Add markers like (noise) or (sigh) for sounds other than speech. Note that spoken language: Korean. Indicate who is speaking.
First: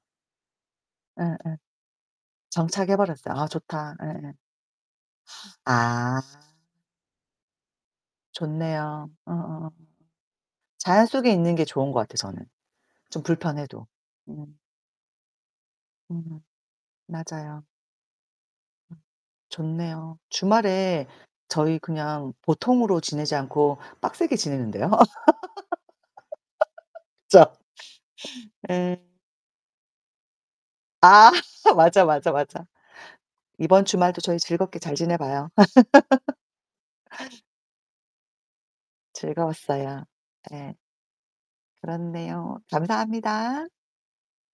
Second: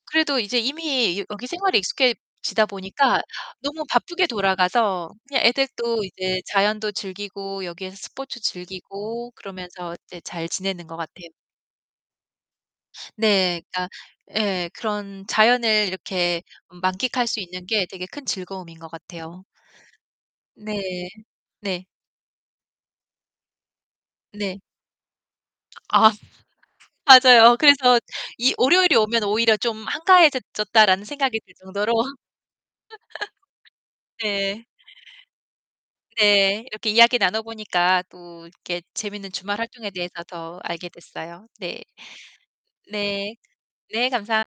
Speaker 1: 그래도 이제 이미 여 여기
Speaker 2: 예예.
Speaker 1: 생활에 익숙해지다 보니까
Speaker 2: 정착해버렸어요. 아
Speaker 1: 너무
Speaker 2: 좋다.
Speaker 1: 바쁘게
Speaker 2: 예예.
Speaker 1: 돌아가서 그냥 애들도
Speaker 2: 아.
Speaker 1: 이제 자연도 즐기고 여기에서 스포츠
Speaker 2: 좋네요.
Speaker 1: 즐기고
Speaker 2: 어어어.
Speaker 1: 그러면서 이제 잘 지내는 것
Speaker 2: 자연
Speaker 1: 같아요.
Speaker 2: 속에 있는 게 좋은 거 같아요 저는, 좀
Speaker 1: 네,
Speaker 2: 불편해도.
Speaker 1: 그러니까
Speaker 2: 음.
Speaker 1: 예 그런 자연을
Speaker 2: 음
Speaker 1: 이렇게 음 만끽할 수 있는
Speaker 2: 맞아요.
Speaker 1: 게 되게 큰 즐거움인 것
Speaker 2: 음
Speaker 1: 같아요.
Speaker 2: 좋네요. 주말에
Speaker 1: 네.
Speaker 2: 저희
Speaker 1: 네.
Speaker 2: 그냥 보통으로 지내지 않고 빡세게
Speaker 1: 네.
Speaker 2: 지내는데요.
Speaker 1: 아.
Speaker 2: (laughs) 그쵸.
Speaker 1: 맞아요. 그래서 이 월요일이
Speaker 2: 예.
Speaker 1: 오면 오히려 좀 '한가해졌 졌다.'라는
Speaker 2: 아
Speaker 1: 생각이 들
Speaker 2: (laughs)
Speaker 1: 정도로
Speaker 2: 맞아,
Speaker 1: (laughs)
Speaker 2: 맞아, 맞아. 이번 주말도 저희
Speaker 1: 네.
Speaker 2: 즐겁게 잘 지내봐요.
Speaker 1: 네, 이렇게 이야기
Speaker 2: (laughs)
Speaker 1: 나눠보니까 또 이렇게 재밌는 주말 활동에
Speaker 2: 즐거웠어요.
Speaker 1: 대해서 더
Speaker 2: 네.
Speaker 1: 알게 됐어요. 네.
Speaker 2: 그렇네요.
Speaker 1: 네.
Speaker 2: 감사합니다.
Speaker 1: 네 감사합